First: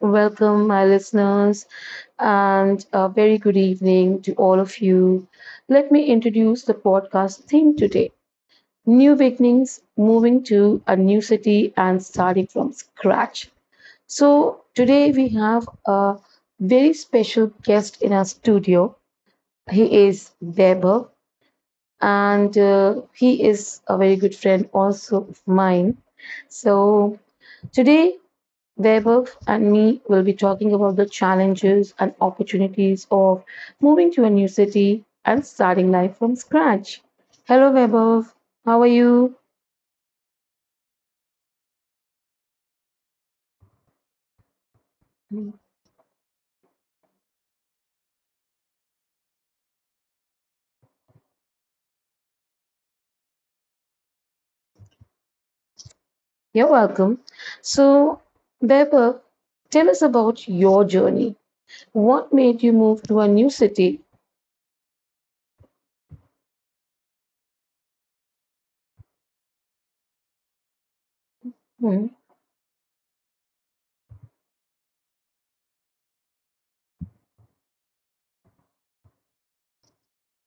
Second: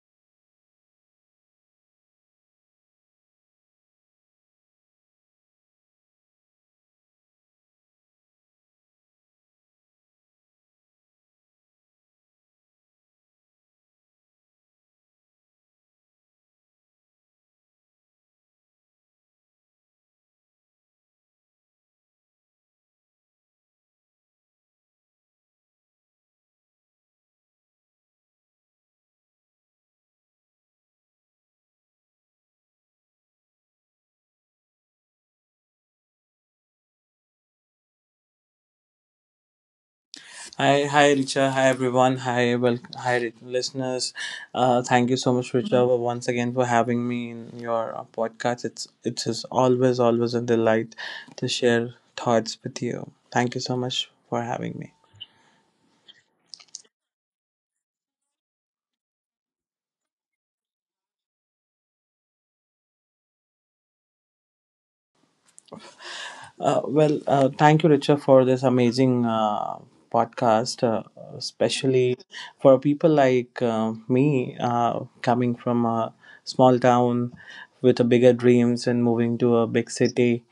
Welcome, my listeners, and a very good evening to all of you. Let me introduce the podcast theme today: New Beginnings, Moving to a New City, and Starting from Scratch. So, today we have a very special guest in our studio. He is Weber, and he is a very good friend also of mine. So, today, Debev and me will be talking about the challenges and opportunities of moving to a new city and starting life from scratch. Hello, Debev. How are you? Hi, hi, Richa. Hi, everyone. Hi, welcome. Hi, listeners. Thank you so much, Richa. Mhm. Once again for having me in your podcast. It's it is always a delight to share thoughts with you. Thank you so much for having me. You're welcome. So, Debev, tell us about your journey. What made you move to a new city? Thank you, Richa, for this amazing podcast, Mhm, especially for people like me coming from a small town with a bigger dreams and moving to a big city.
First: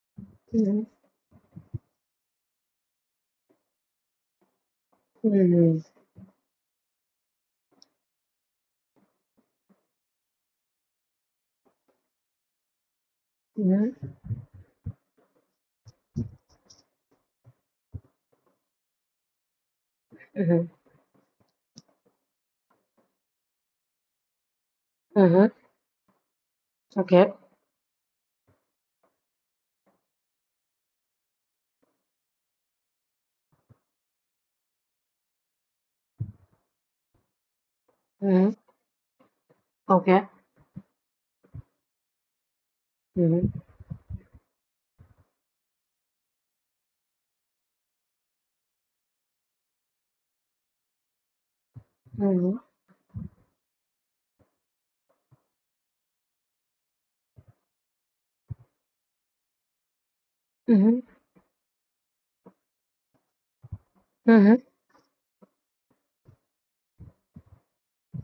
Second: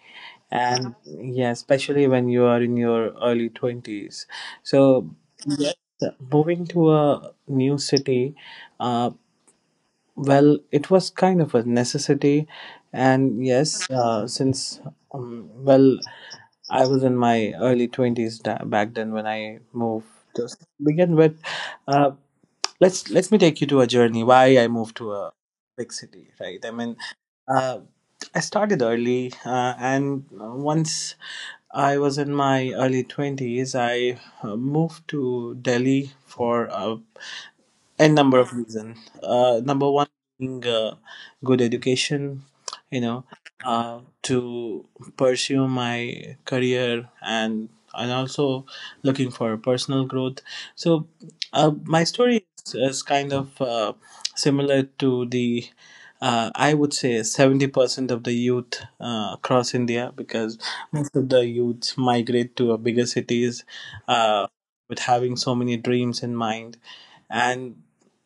mhm, And yeah, especially when you are in your early 20s. So, yes, mhm, moving to a new city, uh, it was kind of a necessity. And yes, mhm, since well, I was in my early 20s back then when I moved. Just mhm, begin with, uh, let's let me take you to a journey why I moved to a mhm. big city. Right? I mean, Okay. uh, I started early, and once I was in my early 20s, I moved to Delhi for a and number Mhm, of reasons. Number one okay. being good education, you know, Mhm, to pursue my career and also looking for personal growth. So my story mhm, is kind of similar to the. I would say 70% of the youth across India, because mhm, most of the youths migrate to bigger cities, uh, mhm, with having so many dreams in mind. And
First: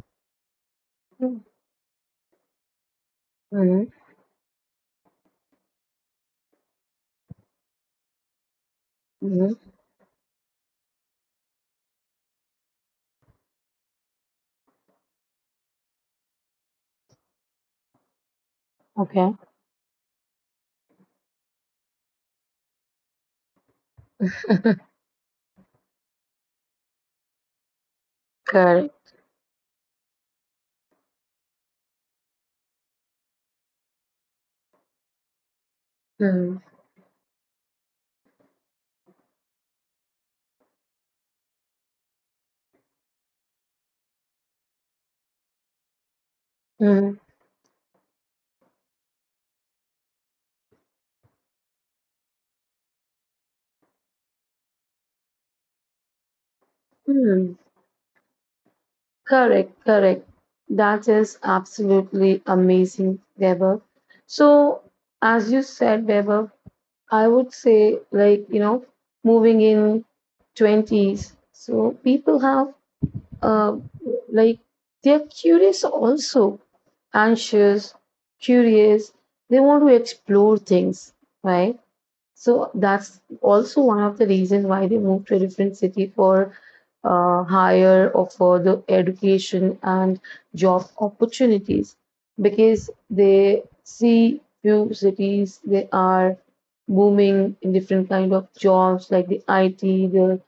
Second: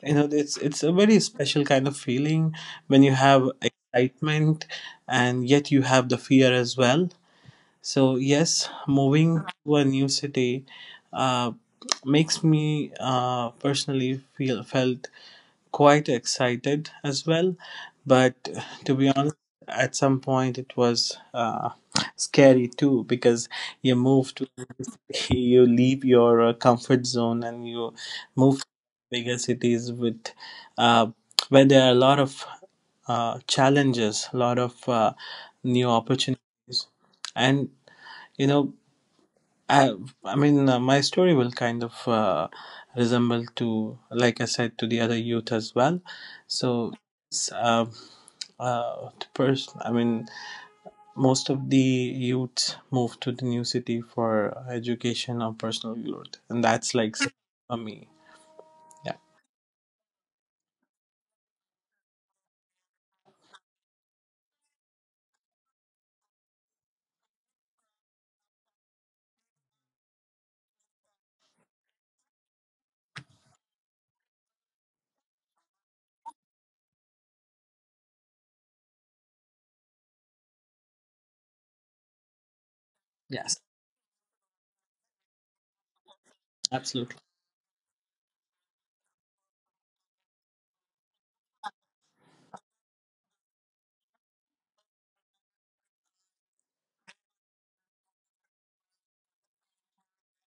you know it's a very special kind of feeling when you have mhm, excitement, and yet you have the fear as well. So yes, moving to mhm. a new city uh, makes me personally feel felt quite excited as well, but to be Okay. honest, at some point it was scary too, because you move to a new city, you leave your comfort zone and you move to Correct. bigger cities with uh, where there are a lot of challenges, a lot of new Mm, opportunities, and you know I, my story will kind of resemble to, like I said, to the other youth as well. So, mm, s- uh, the person, I mean, most of the youths move to the new city for education or personal growth, and that's mm. for me. Yeah. Correct, correct. That is absolutely amazing, Deborah. So, as you said, Deborah, I would say, like, you know, moving in 20s, so people have, uh, like, they're curious also, anxious, curious. They want to explore things, right? So that's Yes. also one of the reasons why they moved to a different city for Absolutely. Higher or further education and job opportunities, because they see few cities they are booming in different kind of jobs like the IT the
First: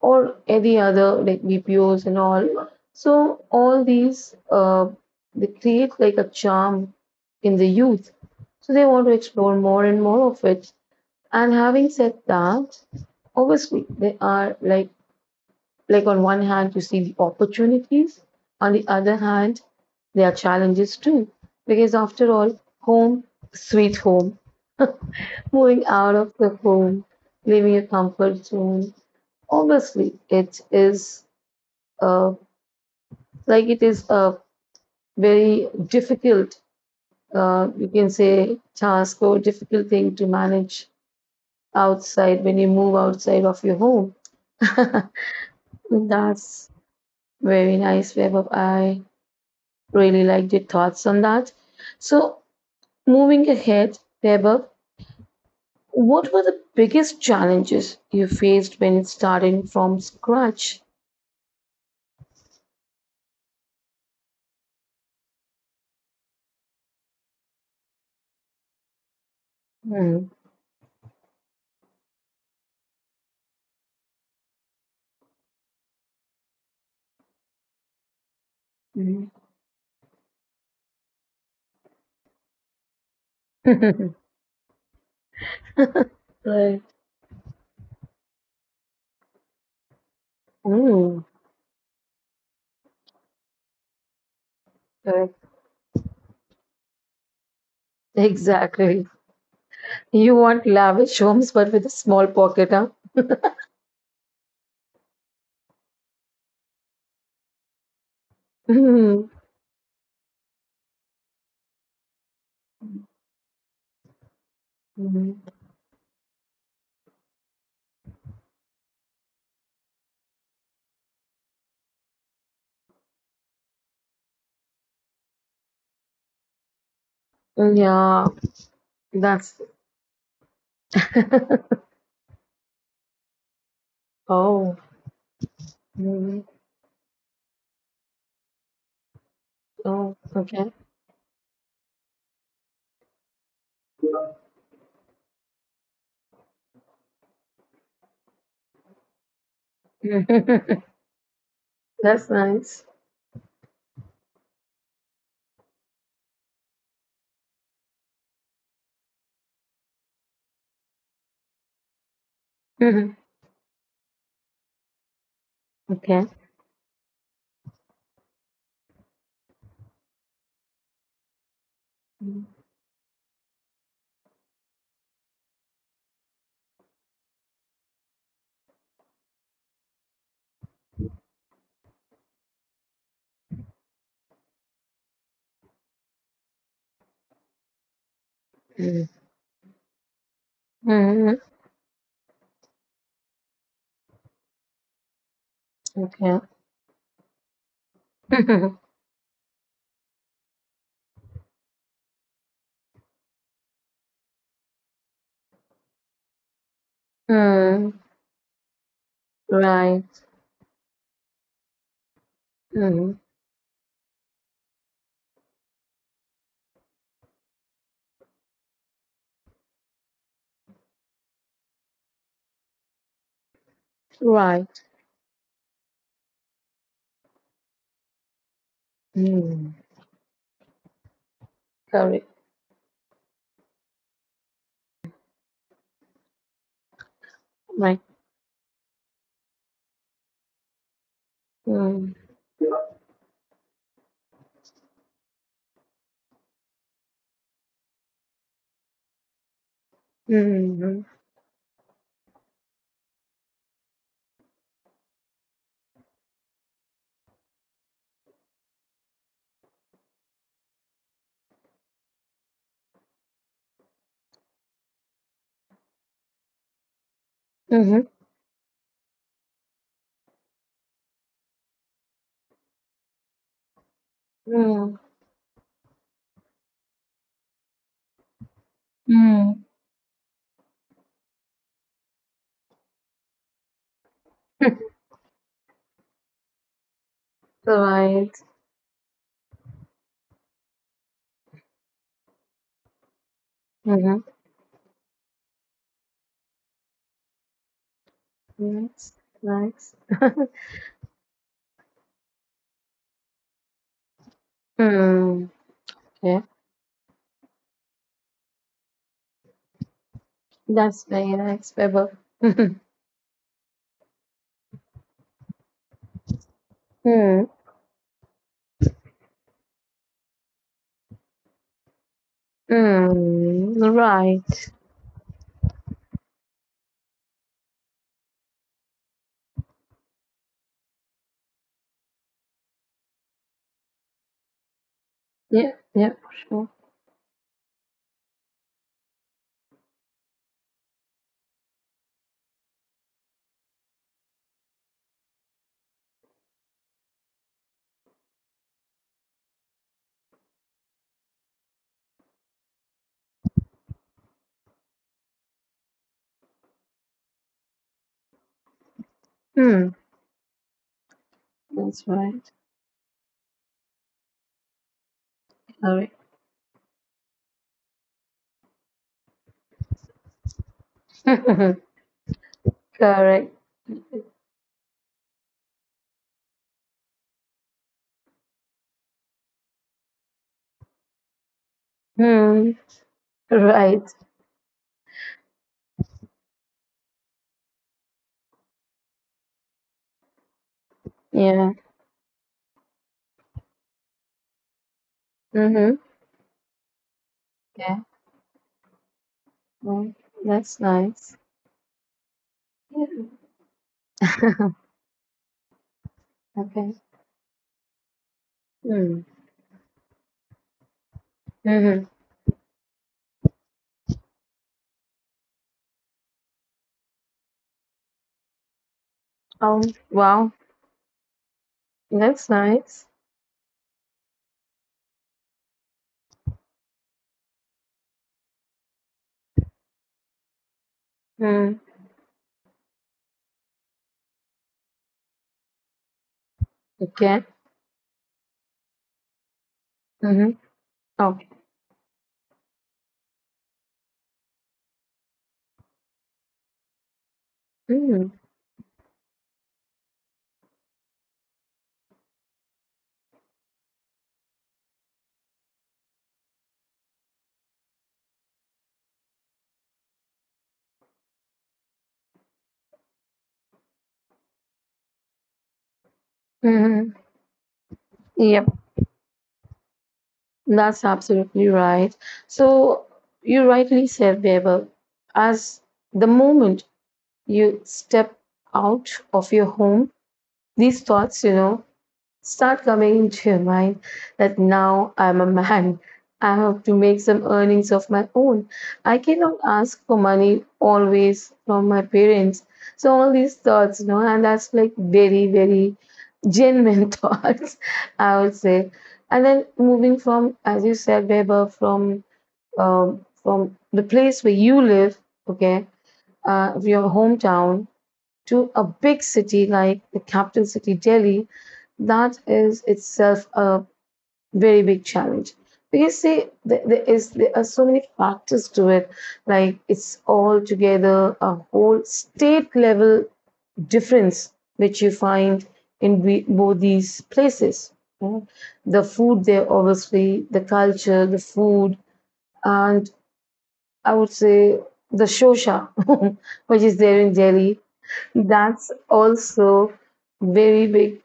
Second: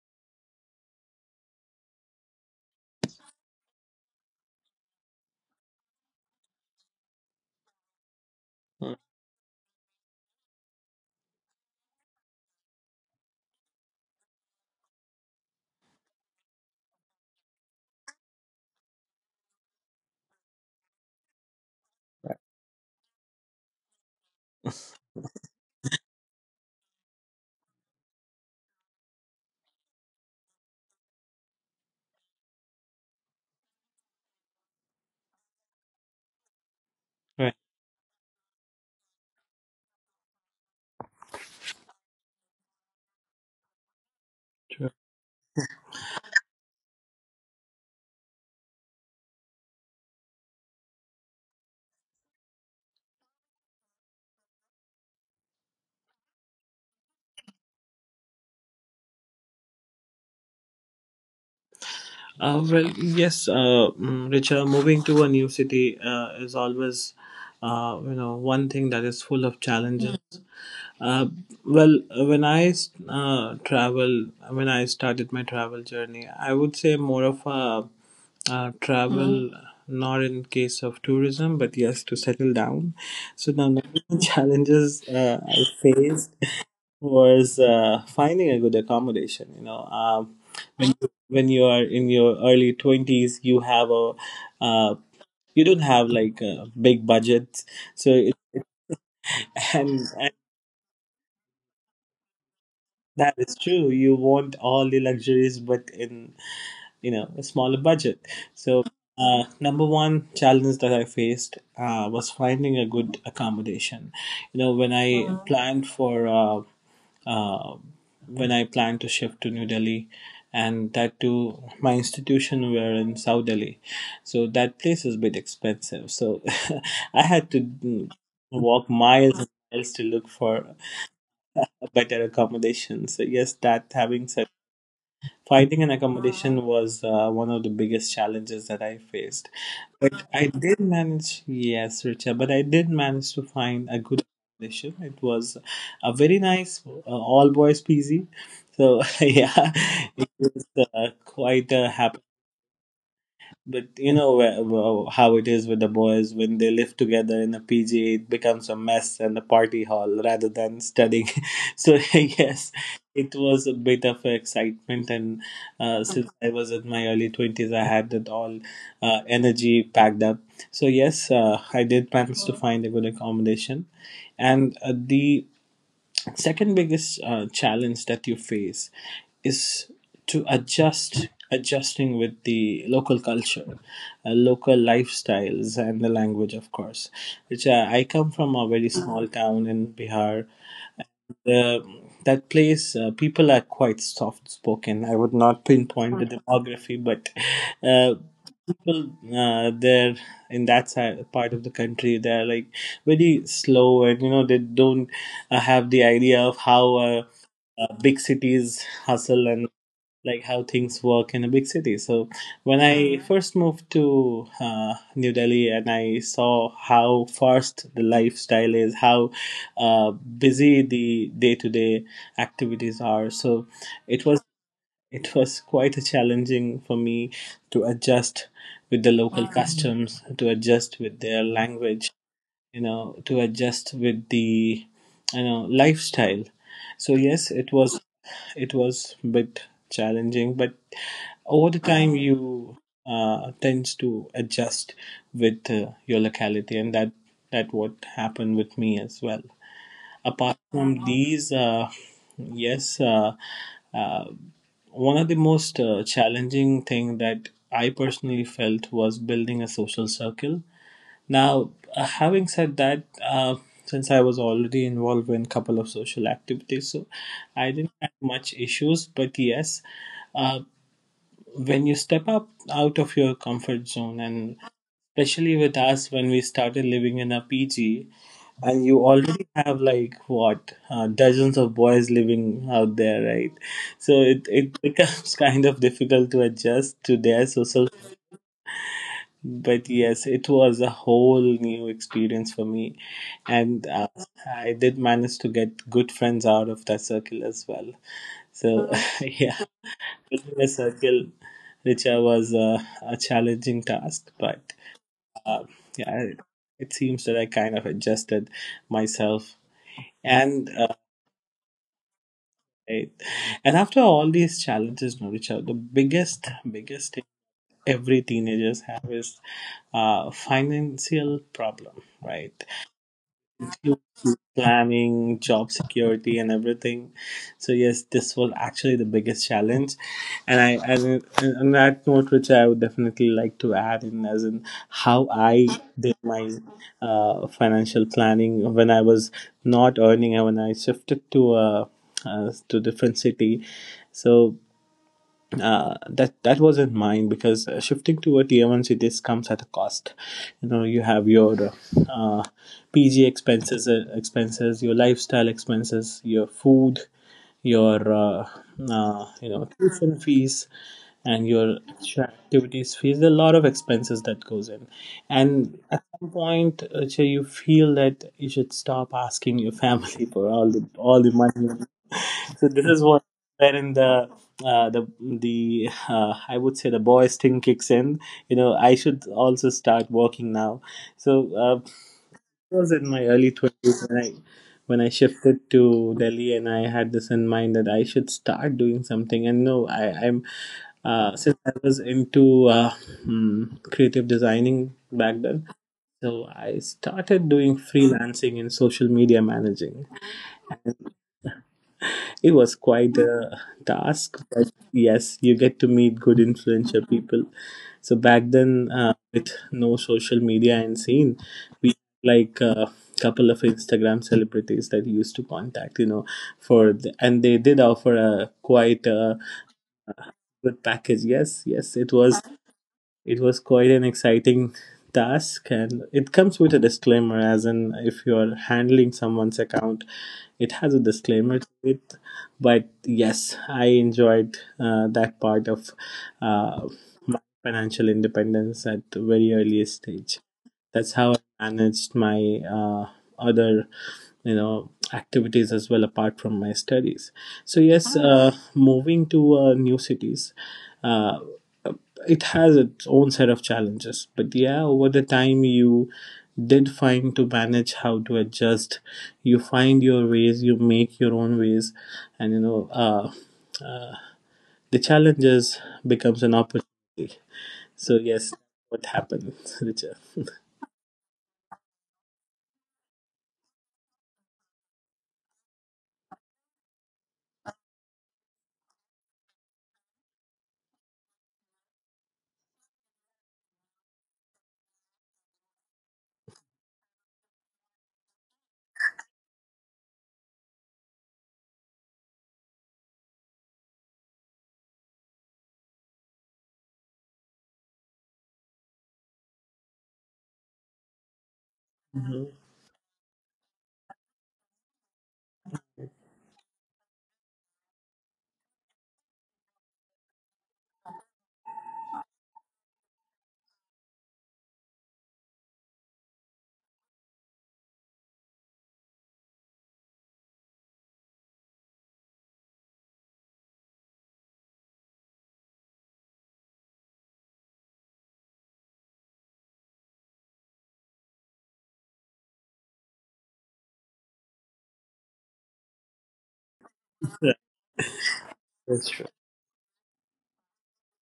or any other like BPOs and all. So all these they create like a charm in the youth. So they Mm, want to explore more and more of it. And having said that, obviously they are like on one hand you see the opportunities, on the other hand there are challenges too. Because after right. all, home, sweet home, moving out of the home, leaving your comfort zone, obviously it is uh, like it is a very difficult, Right. You can say, task or difficult thing to manage outside when you move outside of your home. True. That's Very nice, Vaibhav. I really liked your thoughts on that. So, moving ahead, Vaibhav, what were the biggest challenges you faced when starting from scratch? Uh, well, yes, uh, Richa, moving to a new city is always you know, one thing that is full of challenges. Hmm. Uh, well, when I when I started my travel journey, I would say more of a Hmm. travel, not in case of tourism, but yes, to settle down. So the number one challenges I faced Right. was finding a good accommodation. You know, Mm, when you are in your early 20s, you have a uh, correct. you don't have like a big budget, so it, Exactly. and You want lavish homes, but with a small pocket, huh? that is true. You want all the luxuries, but in you know a smaller budget. So Mm, number one challenge that I faced was finding a good accommodation. You know when I Mhm. mm. planned for uh, when I planned to shift to New Delhi, and that too my institution were in South Delhi, so that place is a bit expensive. So I had to Yeah, walk miles and that's. miles to look for better accommodation. So yes, that having said, Oh, finding an mm, accommodation was one of the biggest challenges that I faced. oh, But I okay. did manage, yes, Richa, but I did manage to find a good accommodation. It was a very nice all boys PZ. So yeah, it was quite a happy. That's nice. But you know how it is with the boys when they live together in a PG, it becomes a mess and a party hall rather than studying. So yes, Mhm. it was a bit of excitement, and Okay. since I was in my early 20s, I had that all energy packed up. So yes, I did manage to find a good accommodation, and the second biggest challenge that you face is to adjusting with the local culture, local lifestyles, and the language, of course, which I come from a very Mm. small town in Bihar. Mm. The, that place people are quite soft spoken. I would not pinpoint the Okay. demography, but uh, people there in that side part of the country, they are like very slow, and you know they don't have the idea of how Mm. big cities hustle and Right. like how things work in a big city. So when I Mm. Mhm. first moved to New Delhi and I saw how fast the lifestyle is, how uh, busy the day-to-day activities are, so it was, Right. it was quite a challenging for me to adjust with the local Wow. Mm. customs, to adjust with their language, Correct. you know, to adjust with the you know lifestyle. So yes, it was, Right. it was a bit challenging, but over the Mm. time you tends to adjust with your locality, and that what happened with me as well. Apart Mm. from these, yes, uh, uh, one of the most challenging thing that I personally felt was building a social circle. Now, having said that, since I was already involved in a couple of social activities, so I didn't Mm. have much issues. But yes, uh, when you step up out of your comfort zone, and Mm. especially with us when we started living in a PG and you already Mm. have like what dozens of boys living out there, right? So it becomes kind of difficult to adjust to their social, Right. but yes, it was a whole new experience for me, and Mm-hmm. I did manage to get good friends out of that circle as well. So Nice. yeah, Nice. building a circle, Richa, was a challenging task, but Mm. uh, yeah, Yeah. it seems that I kind of adjusted myself. And uh, That's very nice, Pebble. Mm. I- and after all these challenges, no, Richa, the biggest thing every teenagers have is financial problem, right? Mm. Right. Planning, job security, and everything. So yes, this was actually the biggest challenge, and I and on that note, which I would definitely like to add in as in how I Yeah. Yeah. did For my sure. Financial planning when I was not earning and when I shifted to different city. So that wasn't mine, because shifting to a tier one cities comes at a cost. You know, you have your uh, PG expenses, expenses, your lifestyle expenses, your food, your you know Mm. tuition fees, and your That's extra right. activities fees. There are a lot of expenses that goes in, and at Correct. some point, you feel that you should stop asking your family for all the money. So this is what, Correct. wherein the I would say the boys thing kicks in. You know, I should also start working now. So Hmm. I was in my early Right. twenties when I shifted to Delhi, and I had this in mind that I should start doing something. And no, I, I'm since Yeah. I was into creative designing back then. Mm-hmm. So I started doing freelancing and social media managing. Oh, that's nice. It was quite Yeah. a task, but yes, you get to meet good Okay. influential people. So back then, Mm. with no social media and scene, we Mm-hmm. like a couple of Instagram celebrities that used to contact, you know, for the, and they did offer a quite a Oh, wow. good package. Yes, yes, it was, That's nice. it was quite an exciting task, and it comes with a disclaimer as in if you are handling someone's account, it has a disclaimer to Mm. it. But yes, I enjoyed that part of uh, my Okay. financial independence at the very earliest stage. Mm-hmm. That's how Oh. I managed my other you know activities as well, apart from my studies. So yes, Mm. Moving to new cities, uh, it has its own set of challenges, but yeah, over the time you did find to manage how to adjust. You find your ways, you make your own ways, and you know uh, the challenges becomes an Mm-hmm. opportunity. So yes, Yep, what happened Richard. that's absolutely right. So you rightly said, Babel, as the moment you step out of your home, these thoughts, start coming into your mind that now I'm a man. I have to make some earnings of my own. I cannot ask for money always from my parents. So all these thoughts, and that's like very, very genuine thoughts, I would say. And then moving from, as you said, Weber, from Mhm. um, from the place where you live, okay, your hometown to a big city like the capital city, Delhi, that is itself a very big challenge. Because see, there are so many factors to it. Like it's all together a whole state level difference which you find in both these places. you know. The food there, obviously, the culture, the food, and I would say the shosha, which is there in Yeah, Delhi, that's that's true. also very big,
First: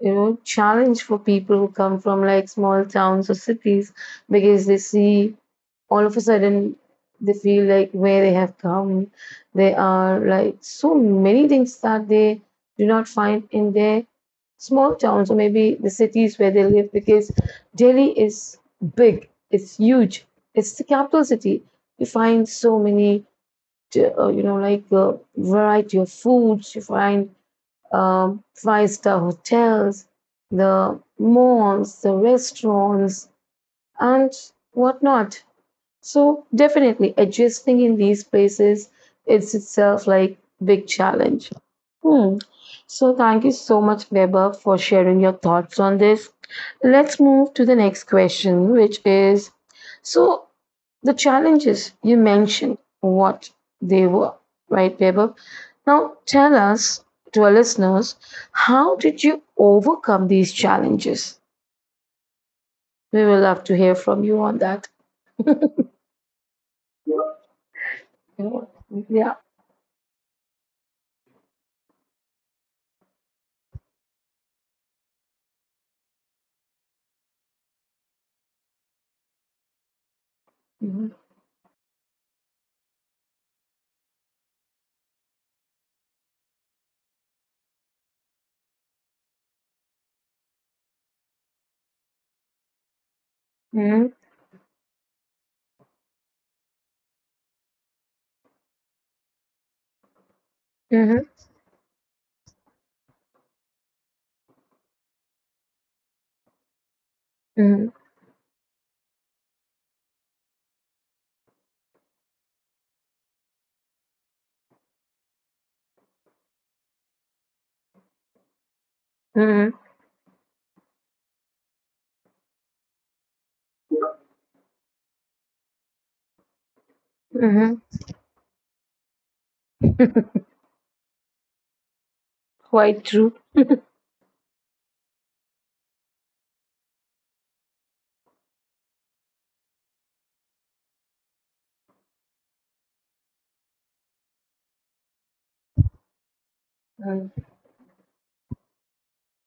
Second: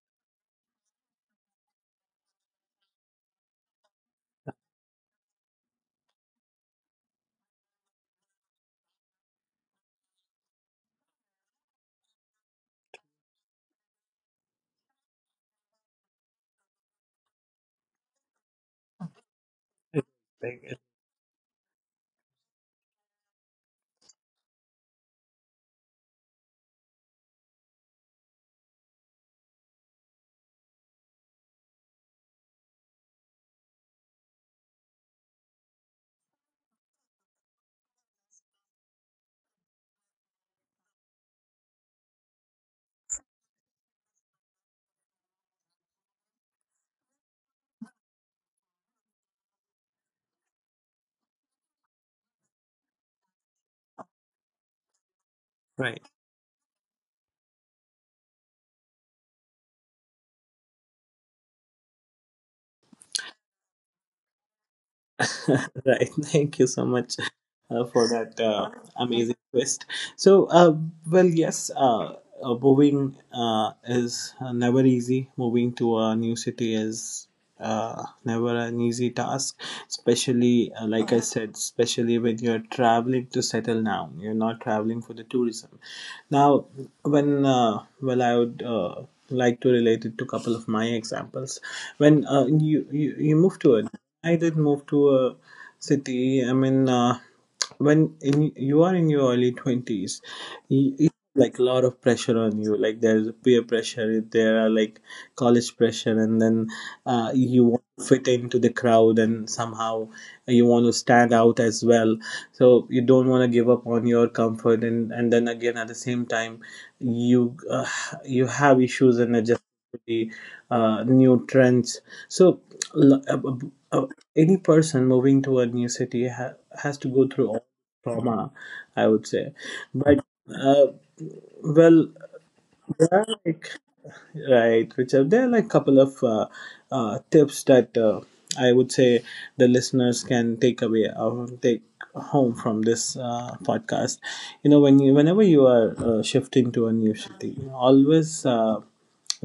you know, challenge for people who come from like small towns or cities, because they see all of a sudden they feel like where they have come. There are like so many things that they do not find in their small towns, or maybe the cities where they live, because Delhi is big, it's huge, Thank it's you. the capital city. You find so many, like variety of foods. You find five-star hotels, the malls, the restaurants, and whatnot. So definitely adjusting in these places is itself like big challenge. Hmm. So thank you so much, Weber, for sharing your thoughts on this. Let's move to the next question, which is, so the challenges you mentioned, what they were, right, Babu? Right. Now tell us, to our listeners, how did you overcome these challenges? We will love to hear from you on that. Right, thank you so much Yeah. For that Mm-hmm. amazing twist. So well yes uh, moving is never easy. Moving to a new city is never an easy task, especially like I said, especially when you're traveling to settle down. You're not traveling for the tourism. Now, when well, I would. Like to relate it to a couple of my examples when you move to it. Mm-hmm. I did move to a city, I mean, when you are in your early 20s, like a lot of pressure on you, like there's peer pressure, there are like college pressure, and then you want Mm-hmm. to fit into the crowd, and somehow you want to stand out as well. So you don't want to give up on your comfort, and then again at the same time you uh, you have issues in adjusting Mm-hmm. to the new trends. So l- uh, uh, any person moving to a new city has to go through all Mm-hmm. trauma, I would say. but uh, well, Quite true. like, right, Richard, there are like couple of tips that I would say the listeners can take away or take home from this podcast. You know, whenever you are shifting to a new Mm. city, always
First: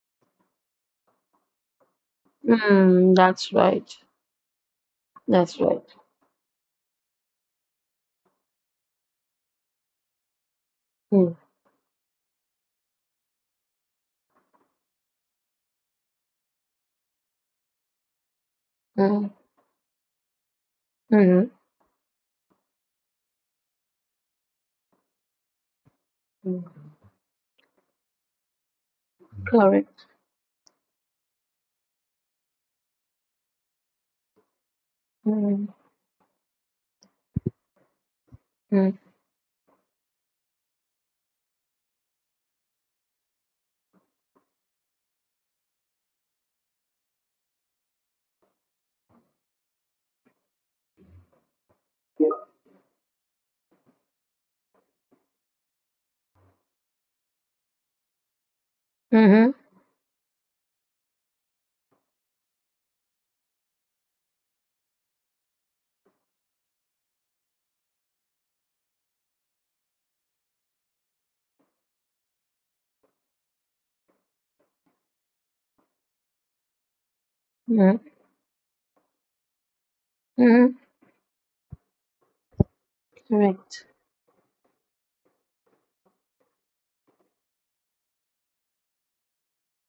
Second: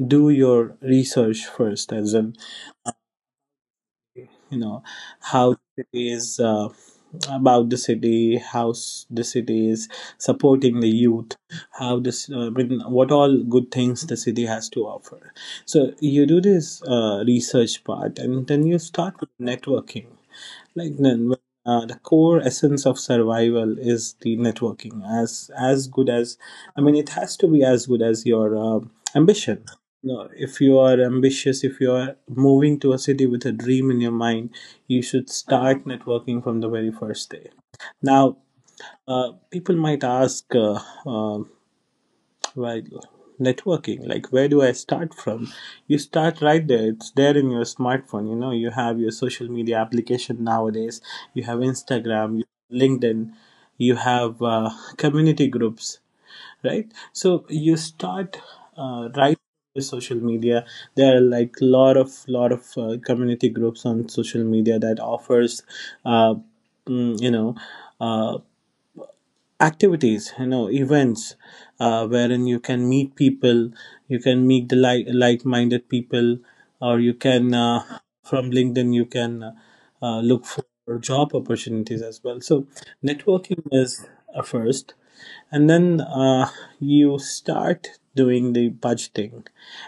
do your research first, as in, Mm, that's right. you know, how That's right. city uh, about the city, the city is supporting the Mm. youth, how this I mean, what all good things the city has to offer. So you do this research part and then you start Mm. with networking. like then, Mm. The core essence of survival is the networking. As good as — I Mm. mean, it has to be as good as your ambition. Correct. No, if you are ambitious, if you are moving to a city with a dream in your mind, you should Mm. start networking from the very first day. Now, Mm. People might ask, uh, while networking, like, where do I start from? You start right there. It's there in your smartphone. You know, you have your social media application nowadays. You have Instagram, you Mm-hmm. have LinkedIn, you have community groups, right? So you start right Mm-hmm. with social media. There are like lot of community groups on social media that offers uh, you know, uh, activities, you know, events, wherein you can meet people, you can meet the like-minded people, or you can from LinkedIn you can look for Mm-hmm. job opportunities as well. So networking Correct. is a first, and then you start doing the budgeting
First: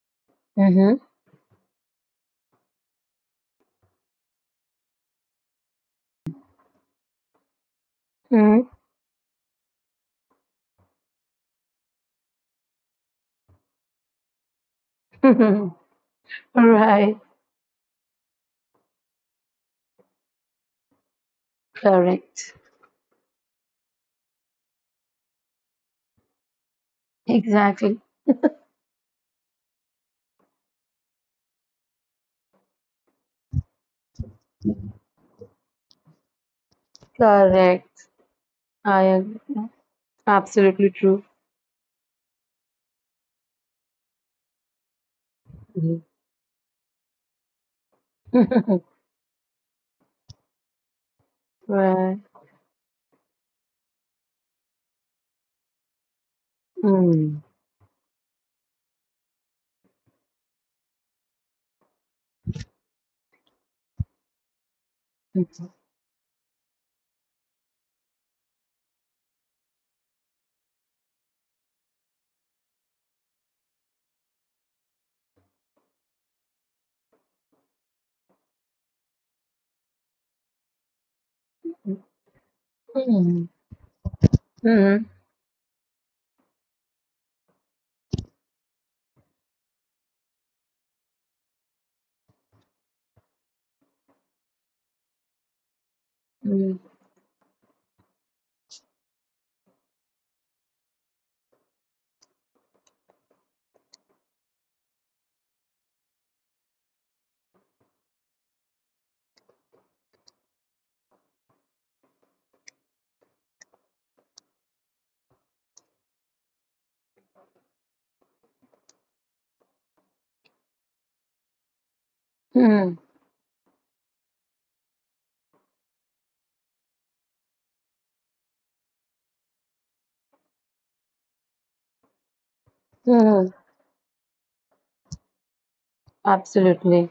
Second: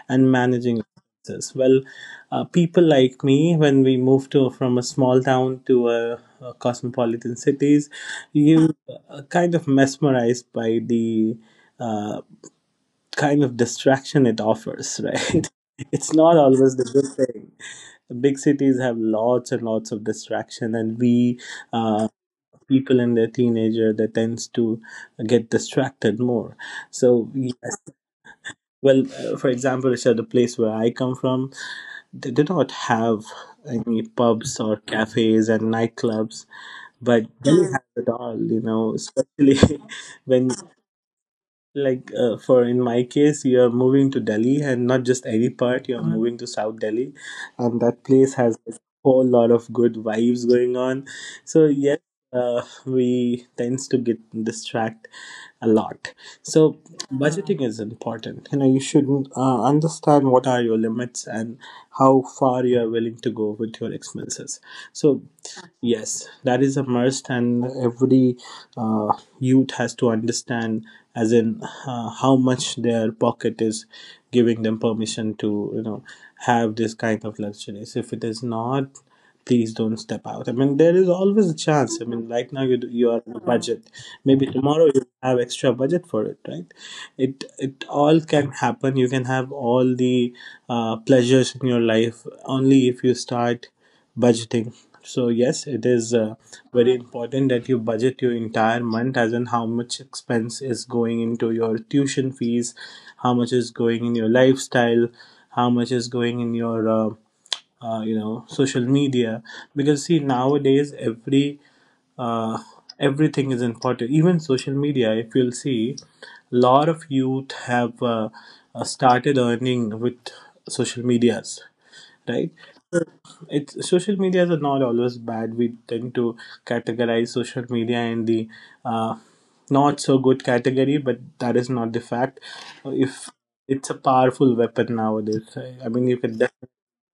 and managing Mm-hmm. expenses well. People like me, when we moved to from a small town to a cosmopolitan cities, Mm. you kind of mesmerized by the uh, kind of distraction it offers, right? It's not always the good Right. thing. Big cities have lots and lots of distraction, and we uh, Correct. people in their teenager that tends to get distracted more. So yes, Exactly. well, for example, Richard, the place where I come from, they do not have any pubs or cafes and nightclubs. But we have Correct. it all, you know, I am especially when, absolutely true. like, for in my case, you're moving to Delhi, and not just any part, you're, Mhm. Mhm, moving to South Delhi. And that place has a whole lot of good vibes going on. So yes, Right. We tends to get distract a lot. So Mm. budgeting is important. You know, you should understand what are your limits and how far you are willing to go with your expenses. So Mm. yes, that is a must, and every uh, youth has to understand, as in, how much their pocket is giving them permission to, you know, have this kind of luxuries. If it is not, please don't step out. I mean, there is always a chance, I mean, right now you are on a budget, maybe tomorrow you Mm. have extra budget for it, right? It all can happen. You can have all the pleasures in your life only if you start budgeting. So yes, it is Mm. very important that you budget your entire month, as in how much expense is going into your tuition fees, how much is going in your lifestyle, how much is going in your you know, social media. Because see, nowadays uh, everything is important, even social media. If you'll see, a lot of youth have started earning with social medias, right? Mm. it's Social medias are not always bad. We tend to categorize social media in the uh, not so good category, but that is not the fact. If Mm. it's a powerful weapon nowadays, I mean, you can Absolutely.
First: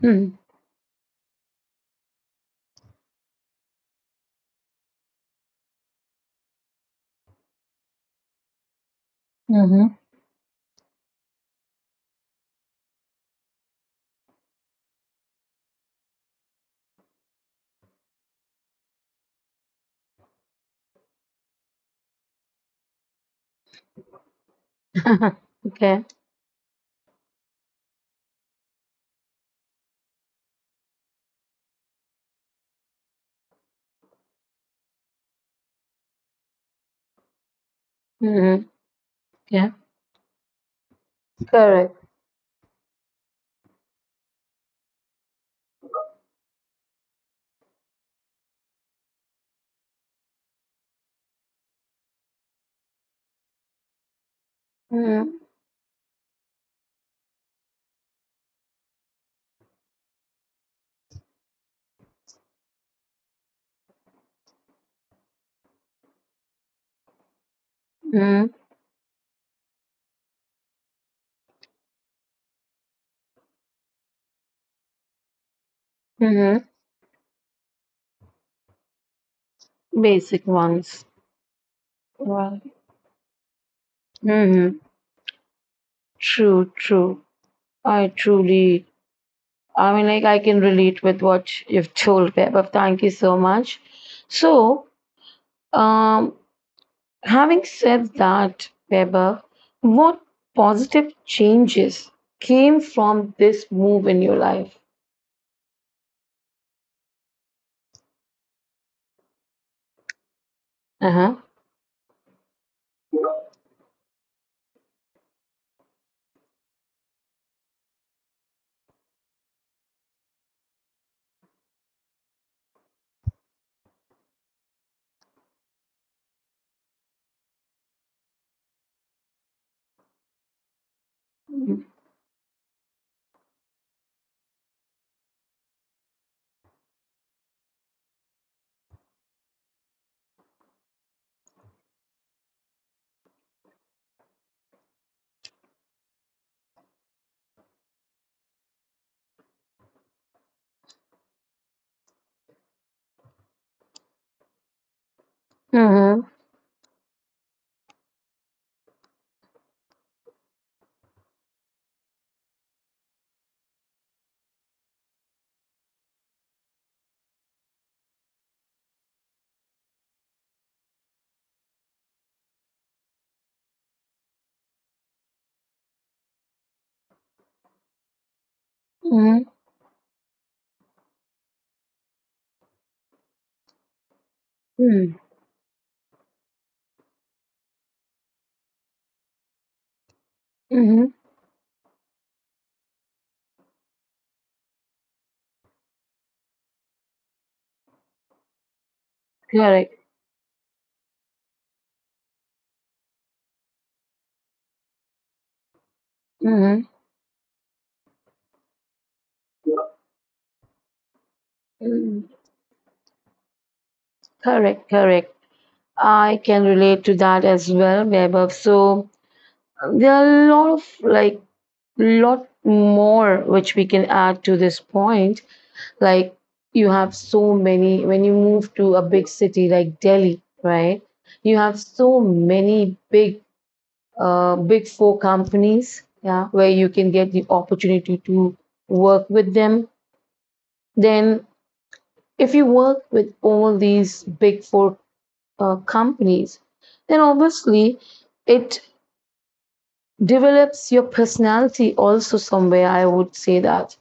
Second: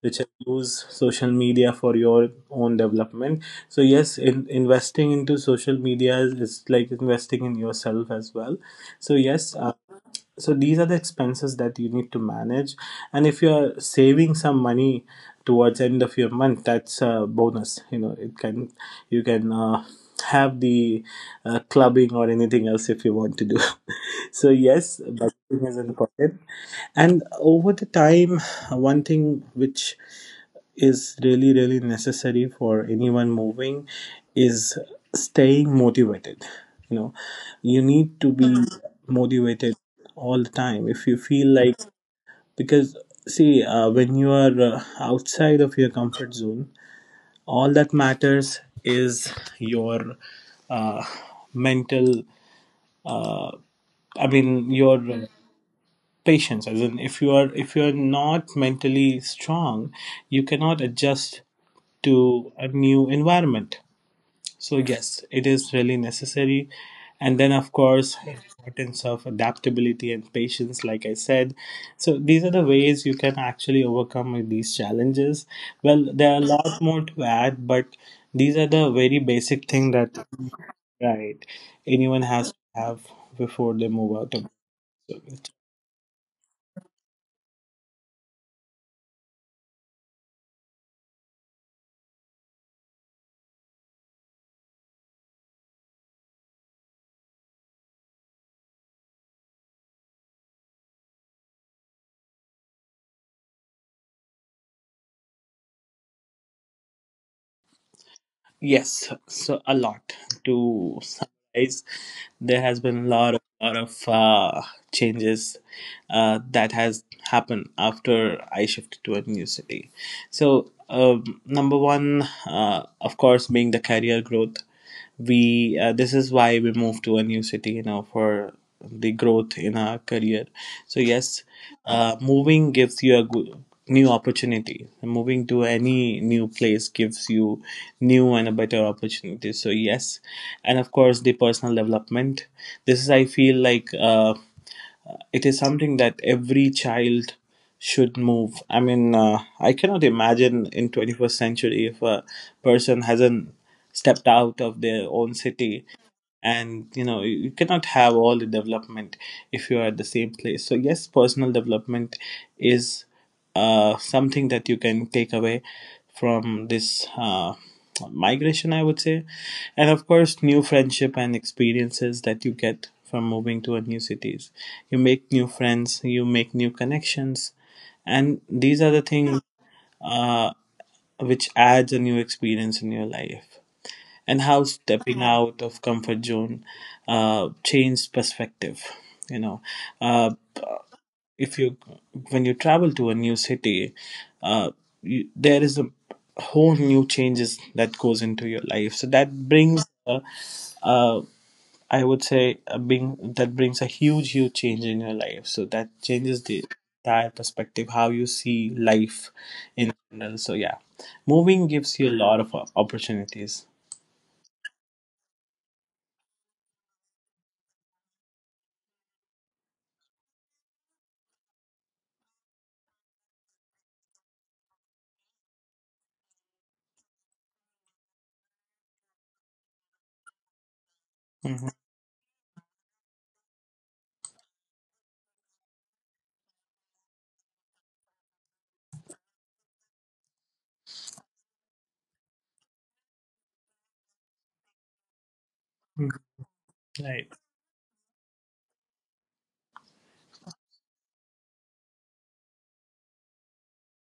which have Mm. used social media for your own development. So yes, investing into social media is like investing in yourself as well. So yes, Hmm. so these are the expenses that you need to manage. And if you are saving some money towards end of your month, that's a bonus, you know, it can you can have the clubbing or anything else if you want to do. So yes, budgeting is Okay. important. And over the time, one thing which is really really necessary for anyone moving is staying motivated. You know, you need to be Mm-hmm. Yeah. motivated all the time if you feel like, Correct. because see, when you are outside of your comfort zone, all that matters is your uh, mental, uh, I mean, your Mm-hmm. patience, as in, if you are not mentally strong, you cannot adjust to a new environment. So yes, it is really necessary. And then of course, Mm-hmm. importance of adaptability and patience, like I said. So these are the ways you can actually overcome these challenges. Well, there are a Mm-hmm. lot more to add, but these are the very basic thing that, Basic ones. right, anyone has Right. to have before they move out of. Mm-hmm. True, true. I truly I mean, like I can relate with what you've told, Vaibhav. Thank you so much. So, um, having said that, Vaibhav, what positive changes came from this move in your life? Yes, so a lot to Uh huh. summarize. There has been a lot of changes that has happened after I shifted to a new city. So number one, of course, being the career growth. We This is why we move to a new city, you know, for the growth in our career. So yes, moving gives you a good new opportunity. Moving to any new place gives you new and a better opportunity. So yes, and of course, the personal development. This is, I feel like, it is something that every child should move. I mean, I cannot imagine in 21st century if a person hasn't stepped out of their own city, Mm-hmm. and you know, you cannot have all the development if you are at the same place. So yes, personal development is something that you can take away from this migration, I would say. And of course, new friendship and experiences that you get from moving to a new cities. You make new friends, you make new connections, and these are the things uh, which adds a new experience in your life. And how Mm-hmm. stepping out of comfort zone changed perspective. You know, uh, Mm-hmm. if you when you travel to a new city, uh, there is a whole new changes that goes into your life. So that brings, Correct. Uh, I would say, a being that brings a huge huge change in your life. So that changes the Mm-hmm. entire perspective, how you see life in general. So yeah, moving gives you a Mm-hmm. lot of opportunities. Correct. Correct. I can relate to that as well, Vaibhav. So there are a lot of, like, lot more which we can add to this point. Like, you have so many, when you move to a big city like Delhi, right? You Mhm. have so many big four companies, yeah, where you can get the opportunity to work with them. Then, if you work with all these big four companies, then obviously it develops your personality also somewhere, I would say that.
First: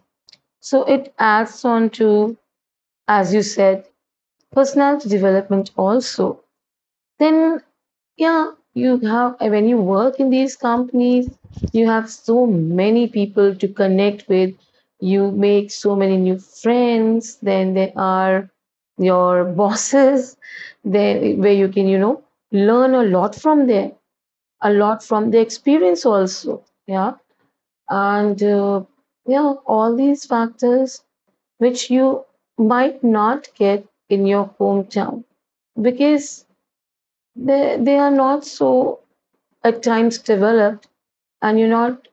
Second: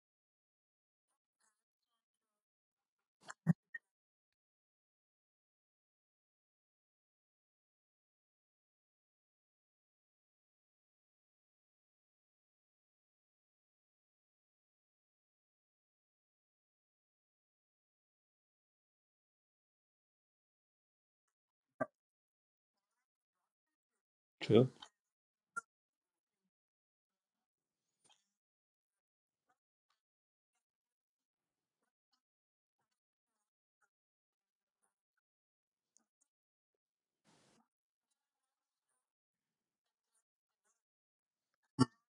So it adds on to, as you said, personality development also. Then, yeah, you have, when you work in these companies, you have so many people to connect with, you make so many new friends, then there are your bosses there, where you can learn a lot from there, True. a lot from the experience also. Yeah. And yeah, all these factors which you might not get in your hometown, because they are not so at times developed, and you're not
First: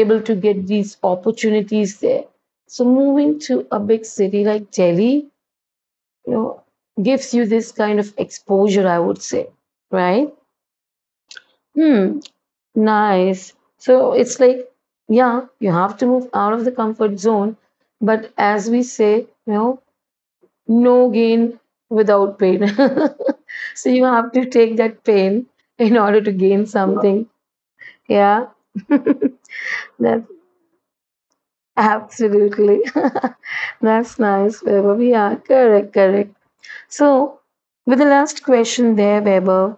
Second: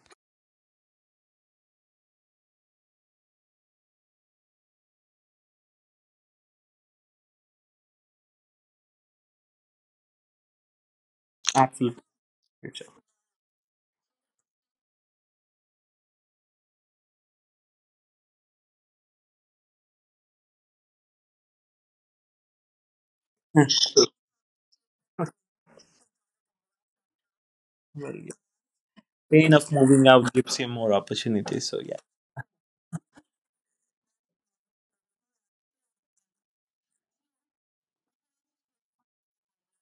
able to get these opportunities there. So moving to a big city like Delhi you know gives you this kind of exposure, I would say, right? Absolutely Hmm. true. Nice. So it's like, yeah, you have to move out of the comfort zone, but as we say, know no gain without pain. So you have to take that pain in order to gain something. Very Yeah. pain of moving That's out gives you more opportunities. So yeah. absolutely. That's nice, Weber. We are correct, correct. So, with the last question there, Weber,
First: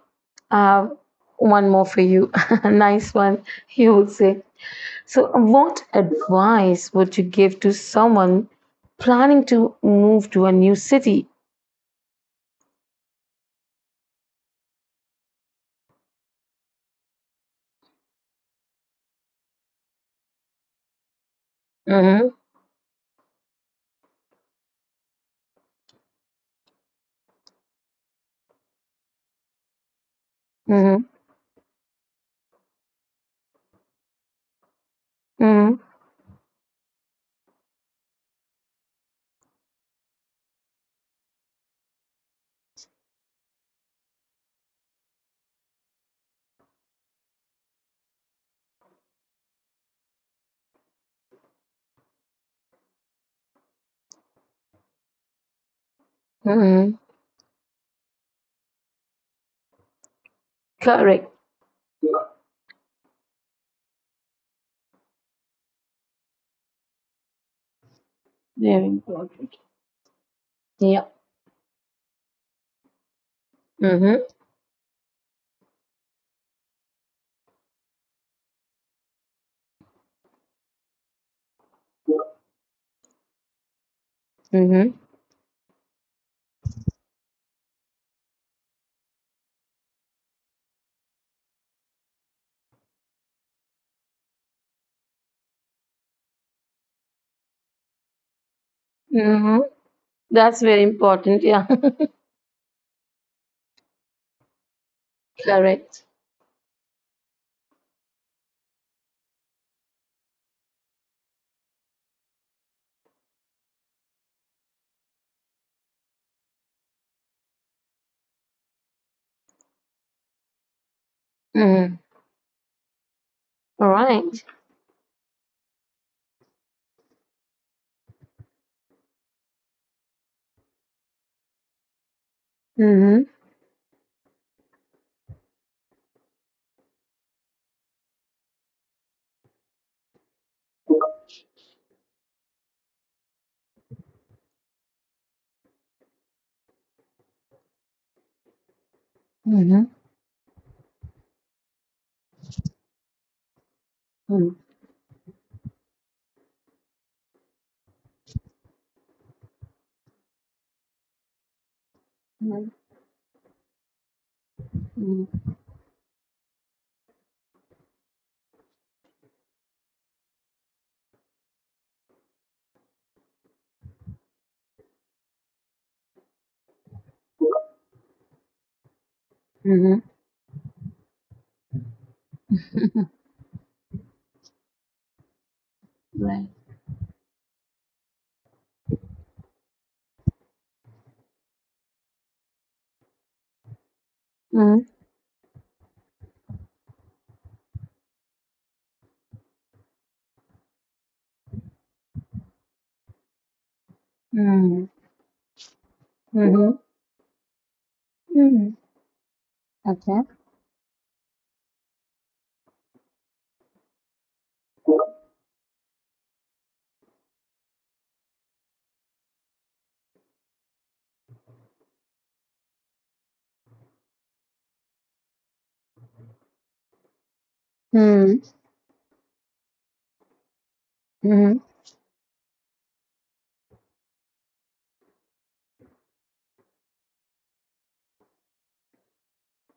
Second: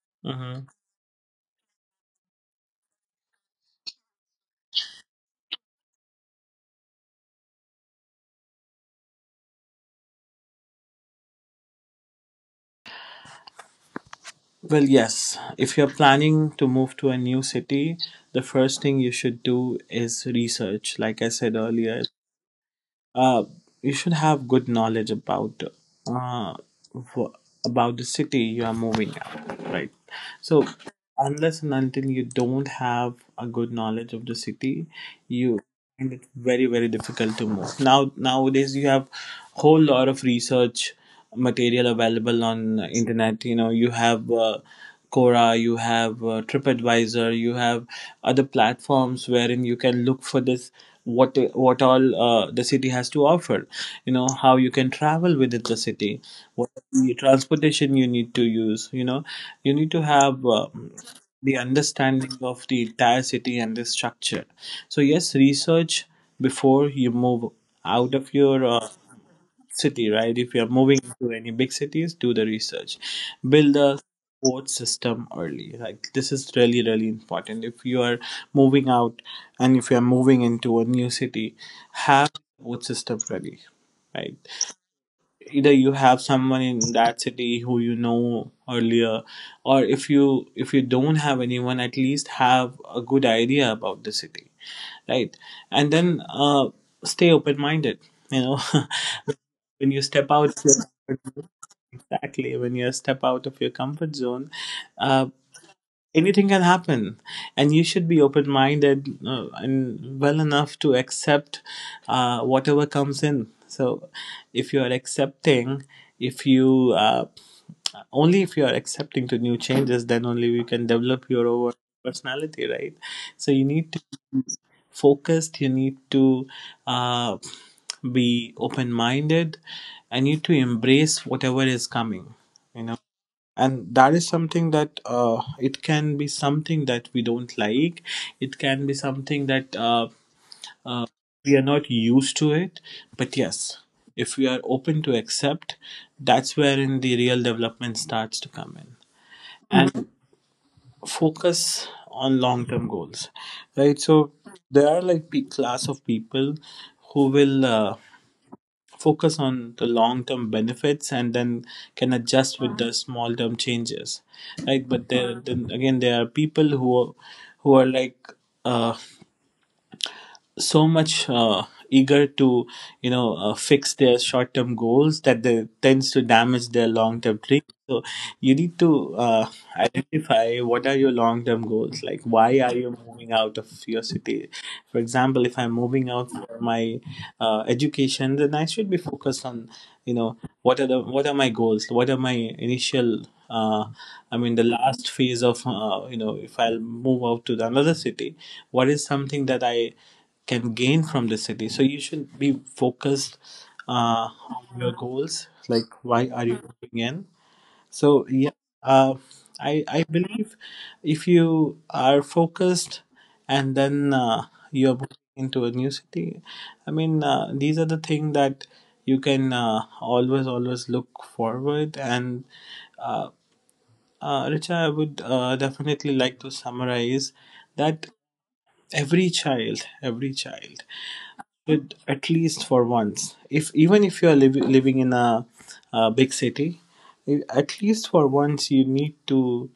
I Hmm. have one more for you. Nice one, you would say. So, what advice would you give to someone planning to move to a new city? Well, yes. If you're planning to move to a new city, the first thing you should do is research. Like I said earlier, Mm-hmm. uh, you should have good knowledge about, uh, wh- about the city you are moving out, right? So Mm-hmm. unless and until you don't have a good knowledge of the city, you Mm-hmm. find it very very difficult to move. Now, nowadays you have whole lot of research material available on internet. You know, you have Quora, you have TripAdvisor, you have other platforms wherein you can look for this what all the city has to offer. You know how you can travel within the city, what Mm-hmm. the transportation you need to use. You know, you need to have Correct. the understanding of the entire city and the structure. So yes, research before you move out of your Very important. city, right? If you are moving Yeah. to any big cities, do the research, build a Mm-hmm. support system early. Like, this is really really important. If you are moving out and if you are moving into a new city, have a support system ready, right? Mm-hmm. Either you have someone in that city who you know earlier, or if you don't have anyone, at least have a good idea about the city, right? And then stay open minded, you know. Mm-hmm. when you step out That's of very your- important. Yeah. Exactly, when you step out of your comfort zone, uh Correct. anything can happen, and you should be open minded and well enough to accept whatever comes in. So if you are accepting if you only if you are accepting to new changes, then only you can develop your own Mm. personality, right? So you need to be Right. focused, you need to uh, be open minded, and you need to embrace whatever is coming, you know, Mm-hmm. and that is something that, it can be something that we don't like, it can be something that uh, we are not used to it, but yes, if we are open to accept, that's wherein the real development starts to come in. Mm-hmm. And Mhm. Focus on long term goals, right? So Mm. there are like class of people who will focus on the long term benefits and then can adjust Right. with the small term changes, right? but Mm. there then again there are people who are like uh, so much eager to, you know, fix their short term goals that they tends to damage their long term dreams. So you need to Mm-hmm. identify what are your long term goals, like why are you moving out of your city. For example, if I'm moving out Right. for my education, then I should be focused on, you know, what are my goals, what are my initial uh, I mean, the Mm. last phase of, you know, if I'll move out to the another city, what is something that I can gain from the city. So you should be focused on Mm. your goals. Like, why are you Mm-hmm. going in? So yeah, Mm. uh, I Okay. believe if you are focused and then you are moving into a new city, I mean, these are the things that you can always always look forward and. Uh, Richa, I would definitely like to summarize that Mm. Every child Mm-hmm. should, at least for once, if even if you are living in a big city, at least for once you need to,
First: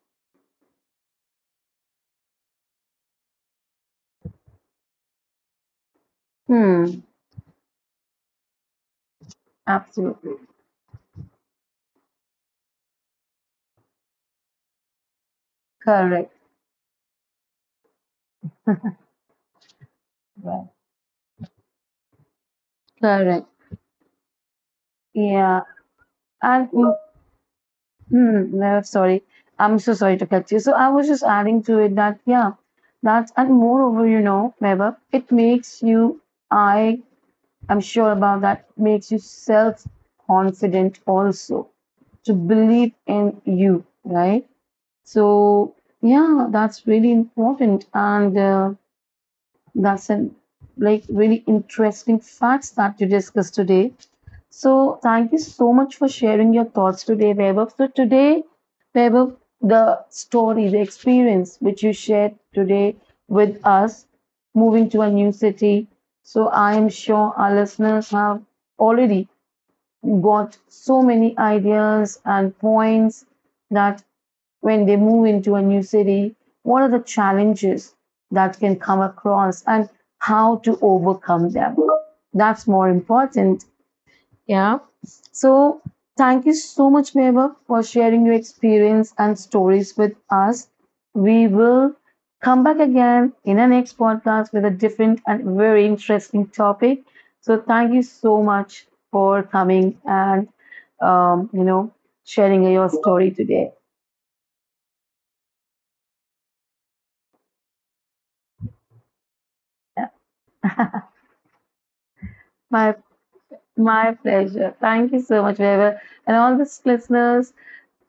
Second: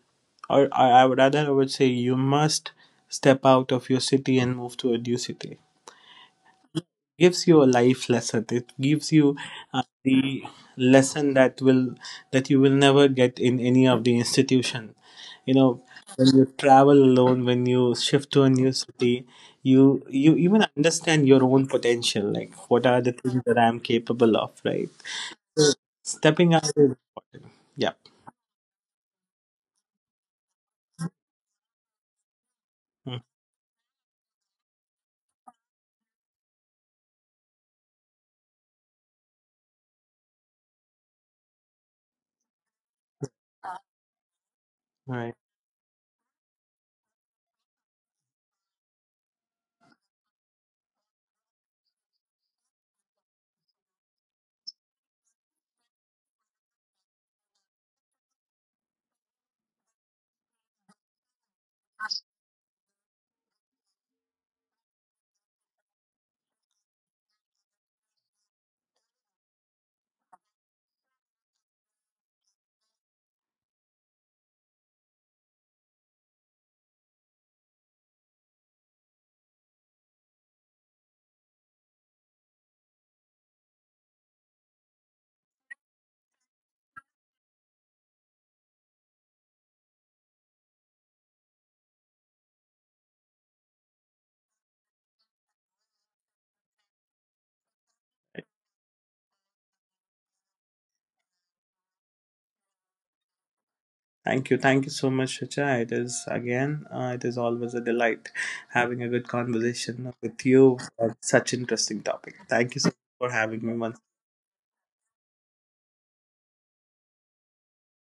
or I would rather, I would say, you must step out of your city and move to a new city. Mm. Gives you a life lesson, it gives you Absolutely. the lesson that you will never get in any of the institution, you know, Correct. when you travel alone, when you shift to a new city, you even Right. understand your own potential, like what are the things Correct. that I am capable of, right? Yeah. stepping out And mm, is- yeah. mm, no, sorry. I'm so sorry to cut you. So I was just adding to it that, yeah, Mm. that's, and moreover, Meva, it makes you, I I'm sure about that, makes you self confident also, to believe in you, right? All right. So, yeah, that's really important, and that's an, like, really interesting facts that you discussed today. So thank you so much for sharing your thoughts today, Vaibhav. So today, Vaibhav, the story, the experience which you shared today with us, moving to a new city. So I am sure our listeners have already got so many ideas and points that when they move into a new city, what are the challenges that can come across, and how to overcome them? That's more important, yeah. So thank you so much, Mehbab, for sharing your experience and stories with us. We will come back again in our next podcast with a different and very interesting topic. So thank you so much for coming, and um, you know sharing your story today. Thank you. Thank you so much, Richa. It is always a delight having a good conversation with you on such interesting topic. Thank you so My much for having me once. my pleasure. Thank you so much, Mehbab, and all the listeners.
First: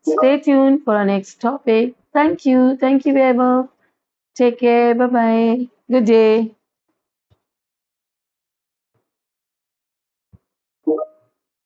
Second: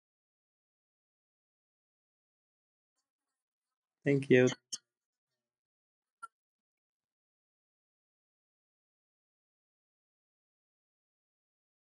Stay tuned for our next topic. Thank you. Thank you, Mehbab. Thank you. Take care. Bye bye. Good day.